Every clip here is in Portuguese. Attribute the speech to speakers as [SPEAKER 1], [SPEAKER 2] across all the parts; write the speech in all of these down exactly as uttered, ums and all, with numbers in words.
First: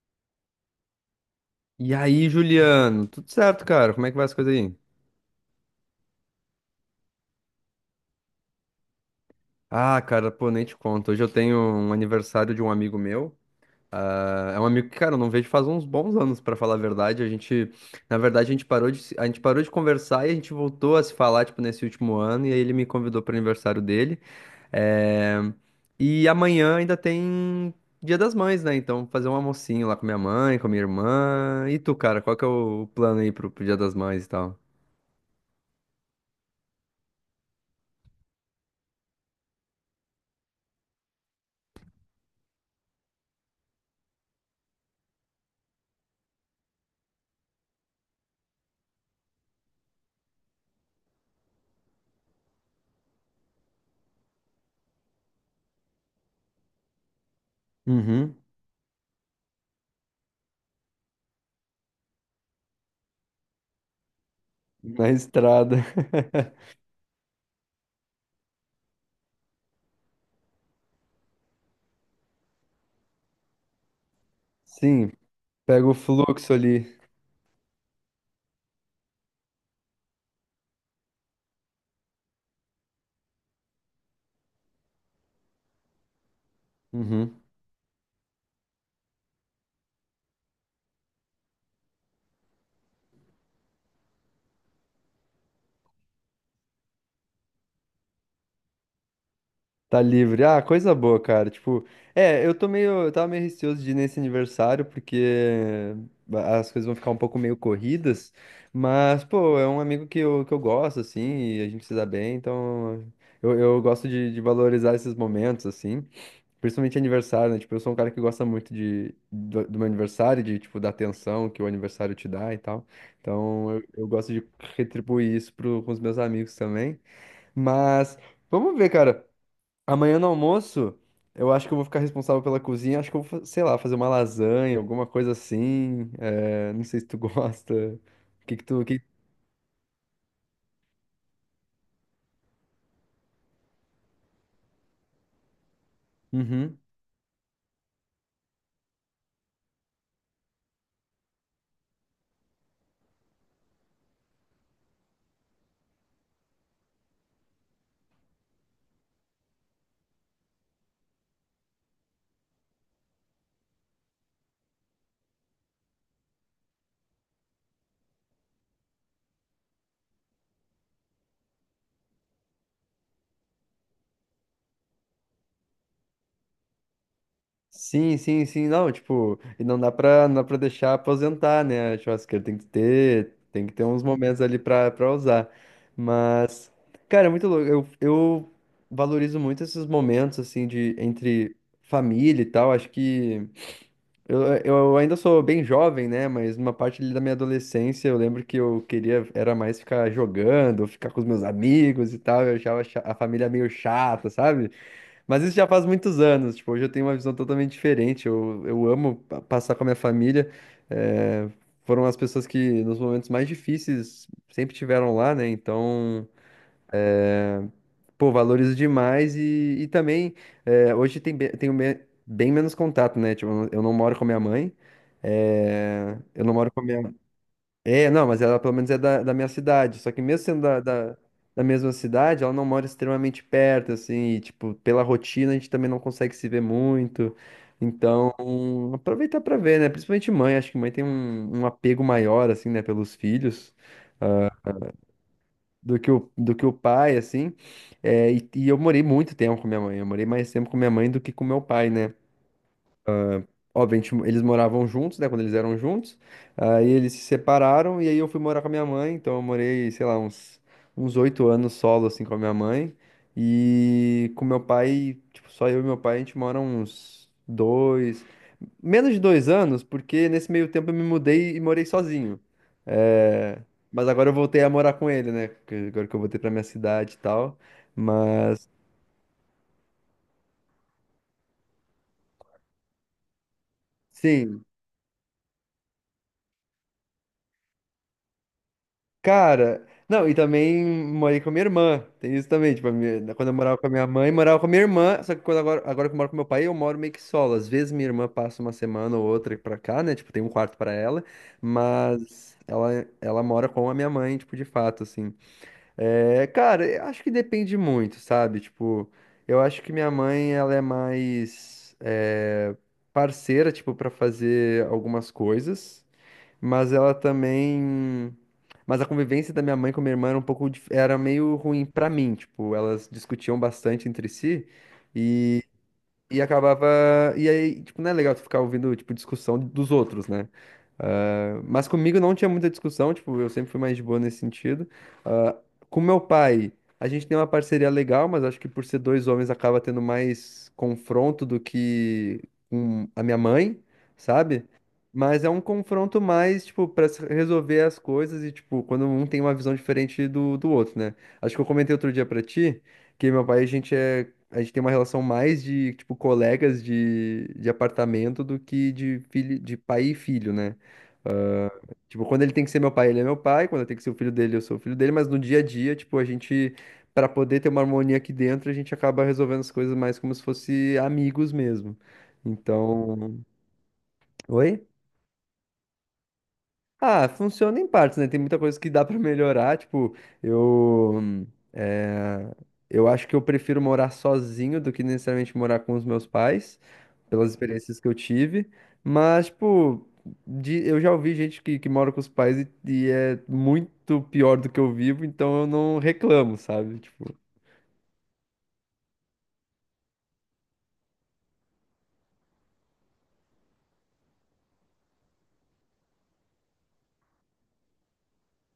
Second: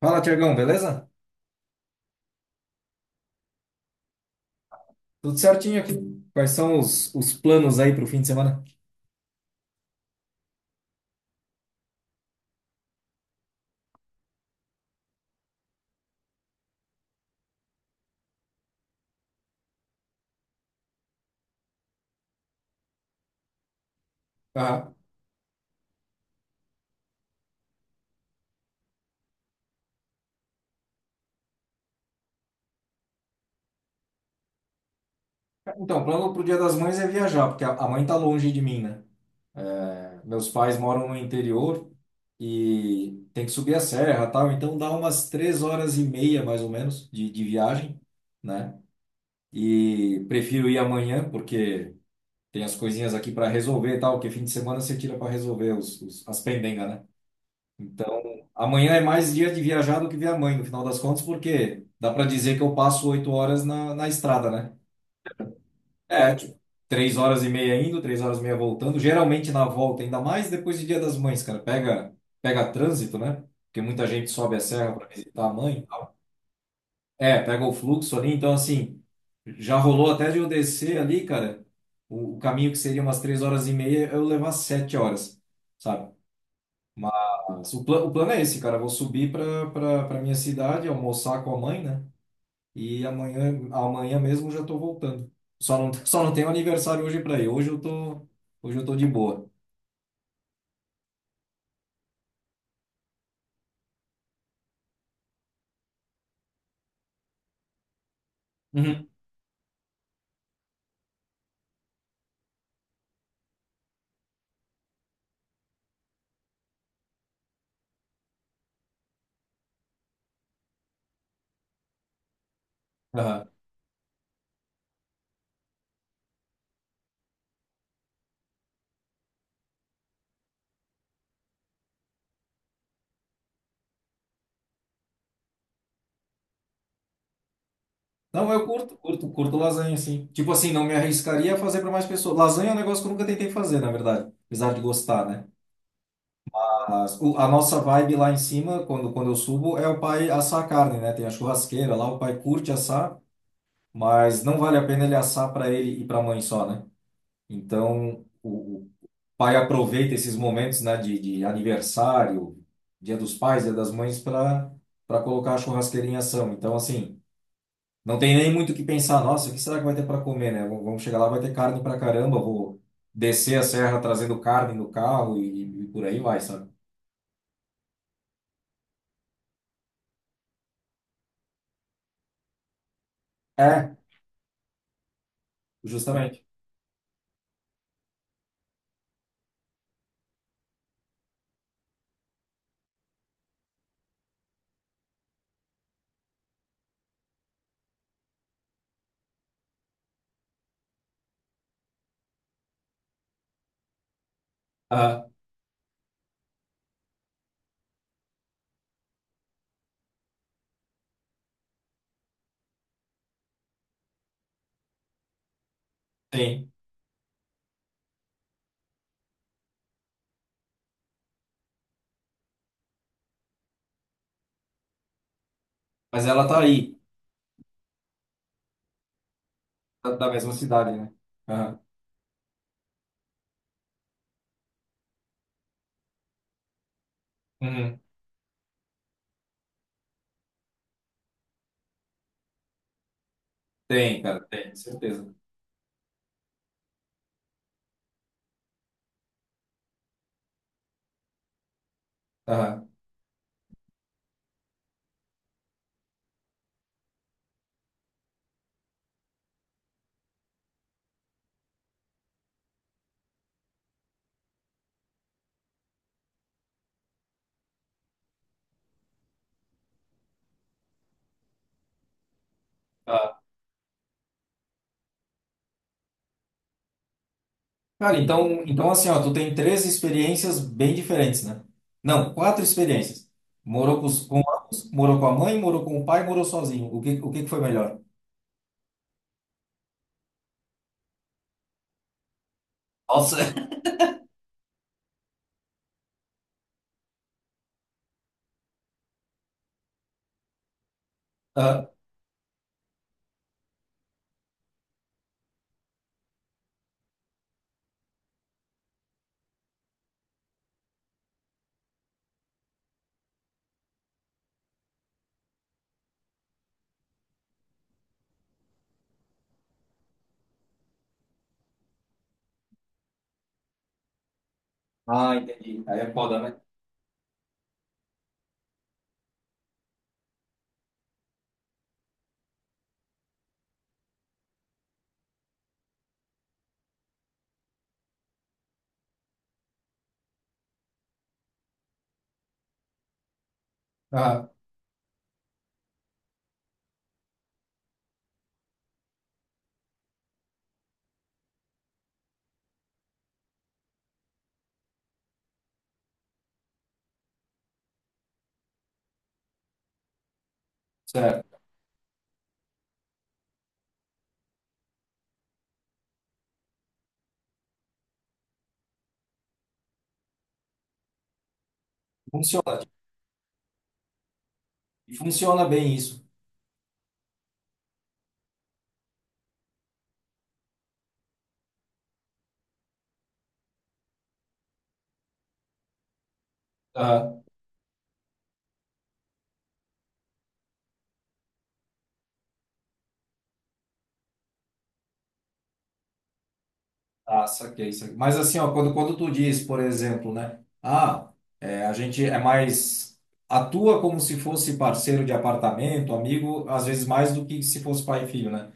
[SPEAKER 1] Fala, Tiagão, beleza?
[SPEAKER 2] E aí, Juliano, tudo certo, cara? Como é que vai as coisas aí?
[SPEAKER 1] Tudo certinho aqui. Quais são os, os planos aí para o fim de semana?
[SPEAKER 2] Ah, cara, pô, nem te conto. Hoje eu tenho um aniversário de um amigo meu. Ah, é um amigo que, cara, eu não vejo faz uns bons anos, pra falar a verdade. A gente, na verdade, a gente parou de, se- a gente parou de conversar e a gente voltou a se falar, tipo, nesse último ano. E aí ele me convidou pro aniversário dele.
[SPEAKER 1] Ah,
[SPEAKER 2] É. E amanhã ainda tem Dia das Mães, né? Então, vou fazer um almocinho lá com minha mãe, com minha irmã. E tu, cara, qual que é o plano aí pro, pro Dia das Mães e tal?
[SPEAKER 1] então, o plano pro Dia das Mães é viajar, porque a a mãe tá longe de mim, né? Meus pais moram no interior e tem que subir a serra, tal. Então dá umas três horas e meia, mais ou menos, de, de viagem, né? E prefiro ir amanhã, porque tem as coisinhas aqui para resolver, e tal. Que fim de semana você tira para resolver os, os- as pendengas, né? Então,
[SPEAKER 2] Uhum.
[SPEAKER 1] amanhã é mais dia de viajar do que ver a mãe, no final das contas, porque dá para dizer que eu passo oito horas na, na estrada, né?
[SPEAKER 2] Na estrada.
[SPEAKER 1] É, tipo, três horas e meia indo, três horas e meia voltando. Geralmente na volta, ainda mais depois do Dia das Mães, cara. Pega, pega trânsito, né? Porque muita gente sobe a serra para
[SPEAKER 2] Sim,
[SPEAKER 1] visitar a mãe.
[SPEAKER 2] pega o fluxo ali.
[SPEAKER 1] É, pega o fluxo ali. Então, assim, já rolou até de eu descer ali, cara. O, o caminho que seria umas três horas e meia, eu levar sete horas, sabe?
[SPEAKER 2] Uhum.
[SPEAKER 1] Mas O, pla- o plano é esse, cara. Eu vou subir para para minha cidade, almoçar com a mãe, né? E amanhã, amanhã mesmo eu já tô voltando. Só não, só não tenho aniversário hoje para ir. Hoje eu tô, hoje eu tô de boa.
[SPEAKER 2] Tá livre. Ah, coisa boa, cara. Tipo, é, eu tô meio, eu tava meio receoso de ir nesse aniversário, porque as coisas vão ficar um pouco meio corridas,
[SPEAKER 1] Uhum.
[SPEAKER 2] mas, pô, é um amigo que eu, que eu gosto, assim, e a gente se dá bem, então eu, eu gosto de, de valorizar esses momentos, assim, principalmente aniversário, né? Tipo, eu sou um cara que gosta muito de, do, do meu aniversário, de, tipo, da atenção que o aniversário te dá e tal,
[SPEAKER 1] Aham.
[SPEAKER 2] então eu, eu gosto de retribuir isso pro, com os meus amigos também. Mas vamos ver, cara. Amanhã no almoço, eu acho que eu vou ficar responsável pela cozinha. Acho que eu vou, fa- sei lá, fazer uma lasanha, alguma coisa assim. É, não sei se tu gosta. O
[SPEAKER 1] Não,
[SPEAKER 2] que que
[SPEAKER 1] eu
[SPEAKER 2] tu.
[SPEAKER 1] curto,
[SPEAKER 2] Que...
[SPEAKER 1] curto, curto lasanha, sim. Tipo assim, não me arriscaria a fazer para mais pessoas. Lasanha é um negócio que eu nunca tentei fazer, na verdade. Apesar de gostar, né?
[SPEAKER 2] Uhum.
[SPEAKER 1] Mas o- a nossa vibe lá em cima, quando, quando eu subo, é o pai assar a carne, né? Tem a churrasqueira lá, o pai curte assar, mas não vale a pena ele assar para ele e para a mãe só, né? Então, o, o pai aproveita esses momentos, né, de, de aniversário, Dia dos Pais, Dia das Mães, para para colocar a churrasqueira em ação. Então, assim, não tem nem muito o que pensar. Nossa, o que será que vai ter para comer, né? Vamos vamos chegar lá, vai ter carne para caramba. Vou descer a serra trazendo carne no carro e, e por aí vai, sabe?
[SPEAKER 2] Sim, sim, sim. Não, tipo, e não dá pra, não dá pra deixar aposentar, né? A churrasqueira tem que ter, tem que ter
[SPEAKER 1] É,
[SPEAKER 2] uns momentos ali pra, pra usar.
[SPEAKER 1] justamente.
[SPEAKER 2] Mas, cara, é muito louco. Eu, eu valorizo muito esses momentos, assim, de entre família e tal. Acho que. Eu, eu ainda sou bem jovem, né? Mas numa parte ali da minha adolescência, eu lembro que eu queria era mais ficar jogando, ficar com os meus amigos e tal. Eu achava cha- a família meio chata, sabe?
[SPEAKER 1] Ah,
[SPEAKER 2] Mas isso já faz muitos anos. Tipo, hoje eu tenho uma visão totalmente diferente. Eu, eu amo pa- passar com a minha família. eh, foram as pessoas que nos momentos mais difíceis sempre tiveram lá, né? Então.
[SPEAKER 1] tem.
[SPEAKER 2] É. Pô, valorizo demais e, e também é, hoje tem, be- tenho me- bem menos contato, né? Tipo, eu não eu não moro com a minha mãe, é,
[SPEAKER 1] Mas
[SPEAKER 2] eu
[SPEAKER 1] ela
[SPEAKER 2] não
[SPEAKER 1] tá
[SPEAKER 2] moro com a
[SPEAKER 1] aí,
[SPEAKER 2] minha... É, não, mas ela pelo menos é da, da minha cidade,
[SPEAKER 1] da
[SPEAKER 2] só que
[SPEAKER 1] da
[SPEAKER 2] mesmo
[SPEAKER 1] mesma
[SPEAKER 2] sendo da,
[SPEAKER 1] cidade, né?
[SPEAKER 2] da, da
[SPEAKER 1] Aham.
[SPEAKER 2] mesma cidade, ela não mora extremamente perto, assim, e, tipo, pela rotina a gente também não consegue se ver muito,
[SPEAKER 1] Uhum.
[SPEAKER 2] então aproveitar pra ver, né? Principalmente mãe, acho que mãe tem um, um apego maior, assim, né, pelos filhos.
[SPEAKER 1] Tem, cara,
[SPEAKER 2] Ah,
[SPEAKER 1] tem, certeza.
[SPEAKER 2] do que o, do que o pai, assim. É, e, e eu morei muito tempo com minha mãe. Eu morei mais tempo com minha mãe do que com meu pai, né?
[SPEAKER 1] Aham.
[SPEAKER 2] Obviamente, eles moravam juntos, né? Quando eles eram juntos. Aí eles se separaram e aí eu fui morar com a minha mãe. Então eu morei, sei lá, uns uns oito anos solo, assim, com a minha mãe. E com meu pai, tipo, só eu e meu pai, a gente mora uns dois. Menos de dois anos, porque nesse meio tempo eu me mudei e morei sozinho. É. Mas agora eu voltei a morar com ele, né? que- Agora que eu voltei pra minha cidade e tal.
[SPEAKER 1] Cara, então,
[SPEAKER 2] Mas,
[SPEAKER 1] então assim, ó, tu tem três experiências bem diferentes, né? Não, quatro experiências. Morou com, os- com
[SPEAKER 2] sim,
[SPEAKER 1] ambos, morou com a mãe, morou com o pai, morou sozinho. O que, o que que foi melhor?
[SPEAKER 2] cara. Não, e também morei com a minha irmã. Tem isso também. Tipo, a minha-
[SPEAKER 1] Nossa.
[SPEAKER 2] quando eu morava com a minha mãe, morava com a minha irmã. Só que quando agora, agora que eu moro com meu pai, eu moro meio que solo. Às vezes minha irmã passa uma semana ou outra pra cá, né? Tipo, tem um quarto pra ela.
[SPEAKER 1] Ah,
[SPEAKER 2] Mas ela, ela mora com a minha mãe, tipo, de fato, assim. É, cara, eu acho que depende muito, sabe? Tipo, eu acho que minha mãe, ela é mais é, parceira, tipo, pra fazer algumas coisas, mas ela também... Mas a convivência da minha mãe com minha irmã era um pouco... dif- era meio ruim pra mim, tipo, elas discutiam bastante entre si
[SPEAKER 1] ah, entendi. Aí é foda,
[SPEAKER 2] e
[SPEAKER 1] né?
[SPEAKER 2] acabava. E aí, tipo, não é legal tu ficar ouvindo, tipo, discussão dos outros, né? Ah, mas comigo não tinha muita discussão, tipo, eu sempre fui mais de boa nesse sentido. Ah, com meu pai, a gente tem uma parceria legal, mas acho que por ser dois homens acaba tendo mais confronto do que com a minha mãe,
[SPEAKER 1] Ah,
[SPEAKER 2] sabe? Mas é um confronto mais, tipo, pra se resolver as coisas e, tipo, quando um tem uma visão diferente do, do outro, né? Acho que eu comentei outro dia pra ti que meu pai, a gente é a gente tem uma relação mais de, tipo, colegas de, de apartamento do que de filho, de pai e filho, né?
[SPEAKER 1] certo.
[SPEAKER 2] Tipo, quando ele tem que ser meu pai, ele é meu pai, quando eu tenho que ser o filho dele, eu sou o filho dele, mas no dia a dia, tipo, a gente, pra poder ter uma harmonia aqui dentro, a gente acaba resolvendo as coisas mais como se fosse amigos mesmo.
[SPEAKER 1] Funciona.
[SPEAKER 2] Então, oi?
[SPEAKER 1] E funciona bem isso.
[SPEAKER 2] Ah, funciona em partes, né? Tem muita coisa que dá pra melhorar. Tipo, eu. hum, eh, eu acho que eu prefiro morar sozinho do que necessariamente morar com os meus pais,
[SPEAKER 1] Ah,
[SPEAKER 2] pelas experiências que eu tive. Mas, tipo, de- eu já ouvi gente que, que mora com os pais e, e é muito pior do que eu vivo, então eu não reclamo, sabe? Tipo,
[SPEAKER 1] ah, saquei, saquei. Mas assim, ó, quando, quando tu diz, por exemplo, né? Ah, é, a gente é mais... Atua como se fosse parceiro de apartamento, amigo, às vezes mais do que se fosse pai e filho, né?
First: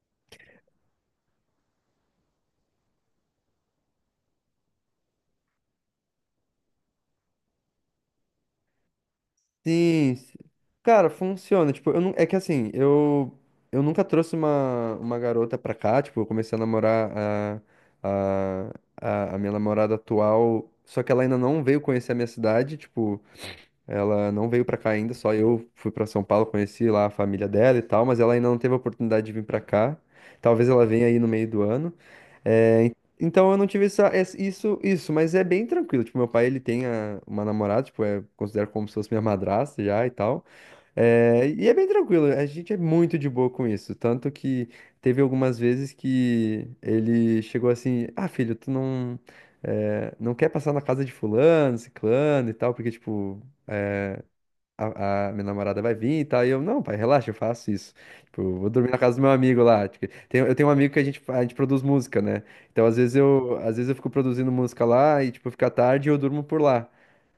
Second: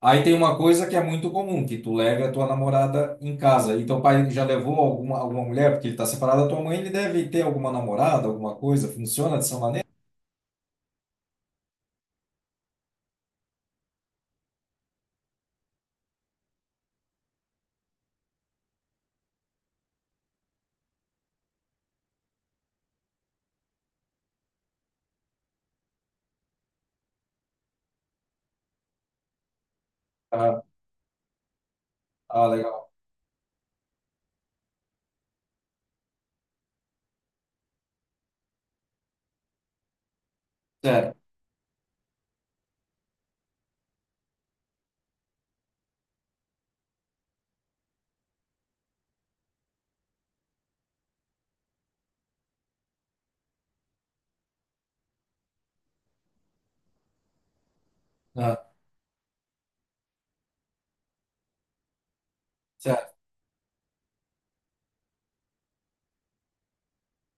[SPEAKER 1] Aí tem uma coisa que é muito comum, que tu leve a tua namorada em casa. E teu pai já levou alguma, alguma mulher, porque ele está separado da tua mãe, ele deve ter alguma namorada, alguma coisa. Funciona dessa maneira?
[SPEAKER 2] sim, sim. Cara, funciona. Tipo, eu não... é que assim, eu eu nunca trouxe uma, uma garota pra cá. Tipo, eu comecei a namorar a, a, a, a minha namorada atual, só que ela ainda não veio conhecer a minha cidade. Tipo, ela não veio pra cá ainda, só eu fui pra São Paulo, conheci lá a família dela e tal, mas ela ainda não teve a oportunidade de vir pra cá.
[SPEAKER 1] Ah,
[SPEAKER 2] Talvez ela venha aí no meio do ano.
[SPEAKER 1] ah,
[SPEAKER 2] É,
[SPEAKER 1] legal.
[SPEAKER 2] en- então eu não tive essa, essa- isso, isso, mas é bem tranquilo. Tipo, meu pai, ele tem a- uma namorada, tipo, é, considero como se fosse minha madrasta já e tal.
[SPEAKER 1] Certo.
[SPEAKER 2] É, e é bem tranquilo, a gente é muito de boa com isso. Tanto que teve algumas vezes que ele chegou assim, ah, filho, tu não, é, não quer passar na casa de fulano, ciclano e tal, porque, tipo, a, a minha namorada vai vir e tal. E eu, não, pai, relaxa, eu faço isso. Tipo, eu
[SPEAKER 1] Ah,
[SPEAKER 2] vou dormir na casa do meu amigo lá. Tipo, tem- eu tenho um amigo que a gente, a gente produz música, né? Então, às
[SPEAKER 1] certo.
[SPEAKER 2] vezes eu, às vezes eu fico produzindo música lá e, tipo, fica tarde e eu durmo por lá.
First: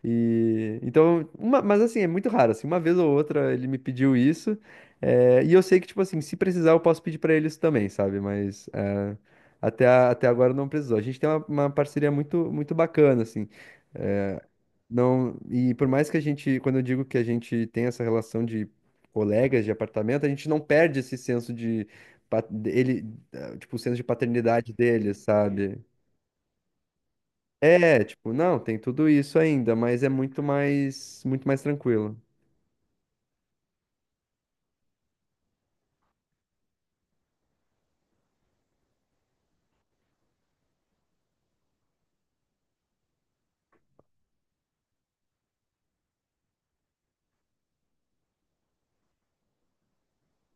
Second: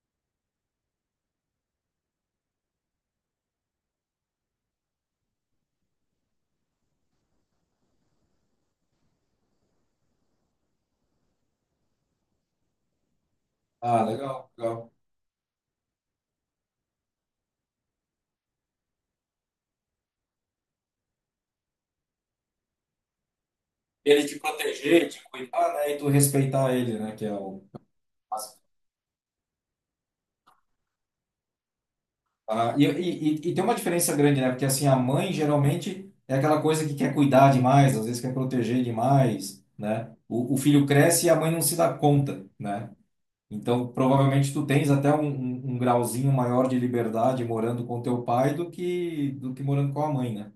[SPEAKER 2] E, então, uma- mas assim, é muito raro, assim, uma vez ou outra ele me pediu isso, é, e eu sei que, tipo assim, se precisar eu posso pedir pra ele isso também, sabe? Mas é, até, a- até agora não precisou. A gente tem uma, uma parceria muito, muito bacana, assim,
[SPEAKER 1] Ah, legal, legal.
[SPEAKER 2] não, e por mais que a gente, quando eu digo que a gente tem essa relação de colegas de apartamento, a gente não perde esse senso de pa- ele, eh, tipo, o senso de
[SPEAKER 1] Ele te
[SPEAKER 2] paternidade
[SPEAKER 1] proteger,
[SPEAKER 2] dele,
[SPEAKER 1] te cuidar,
[SPEAKER 2] sabe?
[SPEAKER 1] né? E tu respeitar ele, né? Que é o
[SPEAKER 2] É, tipo, não,
[SPEAKER 1] básico.
[SPEAKER 2] tem tudo isso ainda, mas é muito mais, muito mais tranquilo.
[SPEAKER 1] Ah, e, e, e e tem uma diferença grande, né? Porque assim, a mãe geralmente é aquela coisa que quer cuidar demais, às vezes quer proteger demais, né? O, o filho cresce e a mãe não se dá conta, né? Então, provavelmente tu tens até um, um- um grauzinho maior de liberdade morando com teu pai do que do que morando com a mãe, né?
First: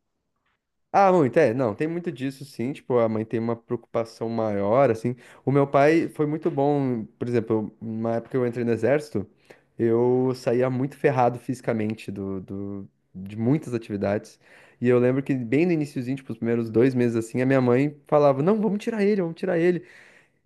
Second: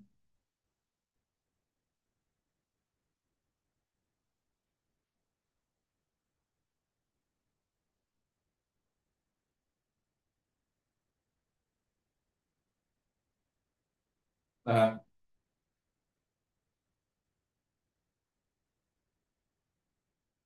[SPEAKER 2] Ah, muito, é, não, tem muito disso sim, tipo, a mãe tem uma preocupação maior, assim. O meu pai foi muito bom, por exemplo, eu- na época que eu entrei no exército, eu saía muito ferrado fisicamente do, do- de muitas atividades. E eu
[SPEAKER 1] Aham.
[SPEAKER 2] lembro que bem no iniciozinho, tipo, os primeiros dois meses assim, a minha mãe falava, não, vamos tirar ele, vamos tirar ele.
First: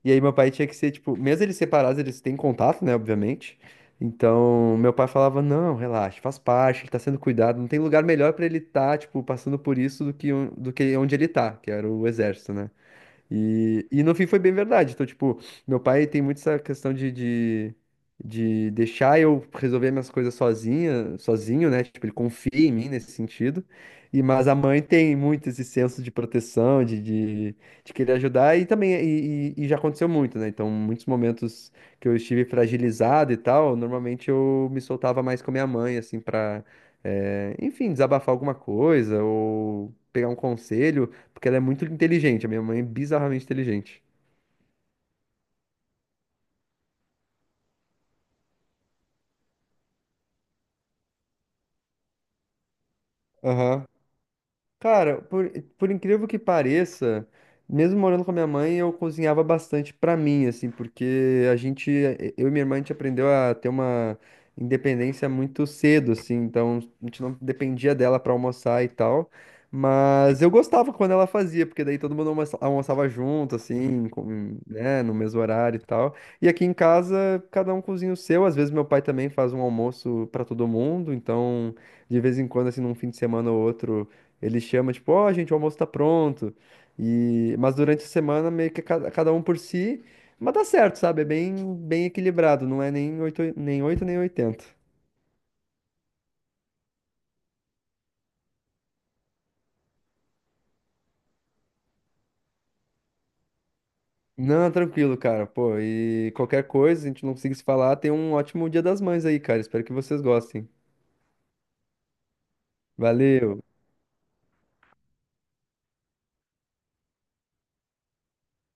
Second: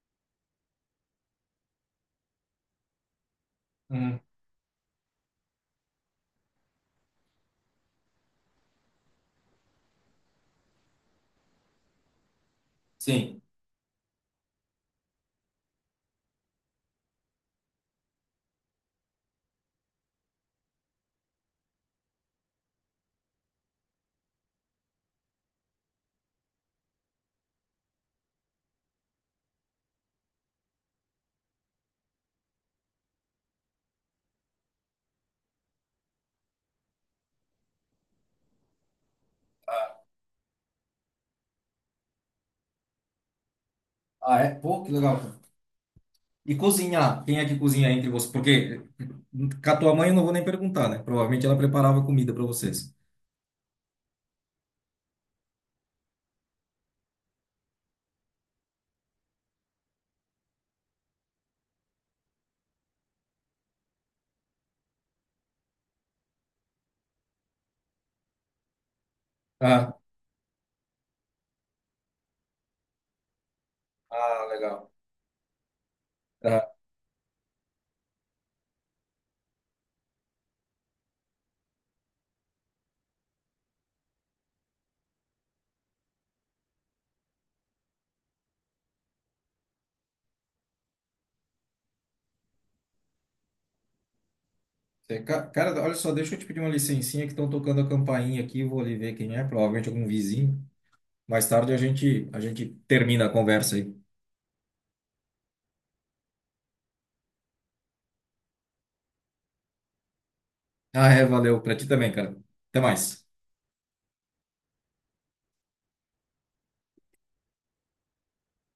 [SPEAKER 2] E aí meu pai tinha que ser, tipo, mesmo eles separados, eles têm contato, né, obviamente.
[SPEAKER 1] Uhum.
[SPEAKER 2] Então, meu pai falava, não, relaxa, faz parte, ele tá sendo cuidado, não tem lugar melhor pra ele estar, tipo, passando por isso do que, on- do que onde ele tá, que era o exército, né?
[SPEAKER 1] Sim.
[SPEAKER 2] E, e no fim foi bem verdade. Então, tipo, meu pai tem muito essa questão de, de, de deixar eu resolver minhas coisas sozinha, sozinho, né? Tipo, ele confia em mim nesse sentido. E, mas a mãe tem muito esse senso de proteção, de, de, de querer ajudar, e também, e, e- e já aconteceu muito, né? Então, muitos momentos que eu estive fragilizado e tal, normalmente eu me soltava mais com a minha mãe, assim, pra, eh, enfim, desabafar alguma coisa ou pegar um conselho. Porque ela é muito inteligente. A minha mãe é bizarramente inteligente.
[SPEAKER 1] Ah, é? Pô, que legal, cara. E cozinhar? Quem é que cozinha entre vocês? Porque com a tua mãe eu não vou nem perguntar, né? Provavelmente ela preparava comida para vocês.
[SPEAKER 2] Aham. Cara, por, por incrível que pareça, mesmo morando com a minha mãe, eu cozinhava bastante pra mim, assim, porque a gente, eu e minha irmã, a gente aprendeu a ter uma independência muito cedo, assim, então a gente não dependia dela pra almoçar e tal.
[SPEAKER 1] Ah,
[SPEAKER 2] Mas eu gostava quando ela fazia, porque daí todo mundo almoça- almoçava junto, assim, com-
[SPEAKER 1] ah, legal.
[SPEAKER 2] né, no mesmo horário e tal. E aqui em
[SPEAKER 1] Ah,
[SPEAKER 2] casa, cada um cozinha o seu. Às vezes meu pai também faz um almoço pra todo mundo, então de vez em quando, assim, num fim de semana ou outro. Ele chama, tipo, ó, gente, o almoço tá pronto. E... mas durante a semana, meio que cada cada um por si. Mas dá certo, sabe? É bem, bem equilibrado. Não é nem oito, nem oito, nem oitenta.
[SPEAKER 1] É, ca- cara, olha só, deixa eu te pedir uma licencinha que estão tocando a campainha aqui, vou ali ver quem é, provavelmente algum vizinho. Mais tarde a gente a gente termina a conversa aí.
[SPEAKER 2] Não, tranquilo, cara. Pô, e qualquer coisa, a gente não conseguir se falar, tem um ótimo Dia das Mães aí, cara. Espero que vocês gostem.
[SPEAKER 1] Ah, é, valeu, para ti também, cara. Até mais.
[SPEAKER 2] Valeu!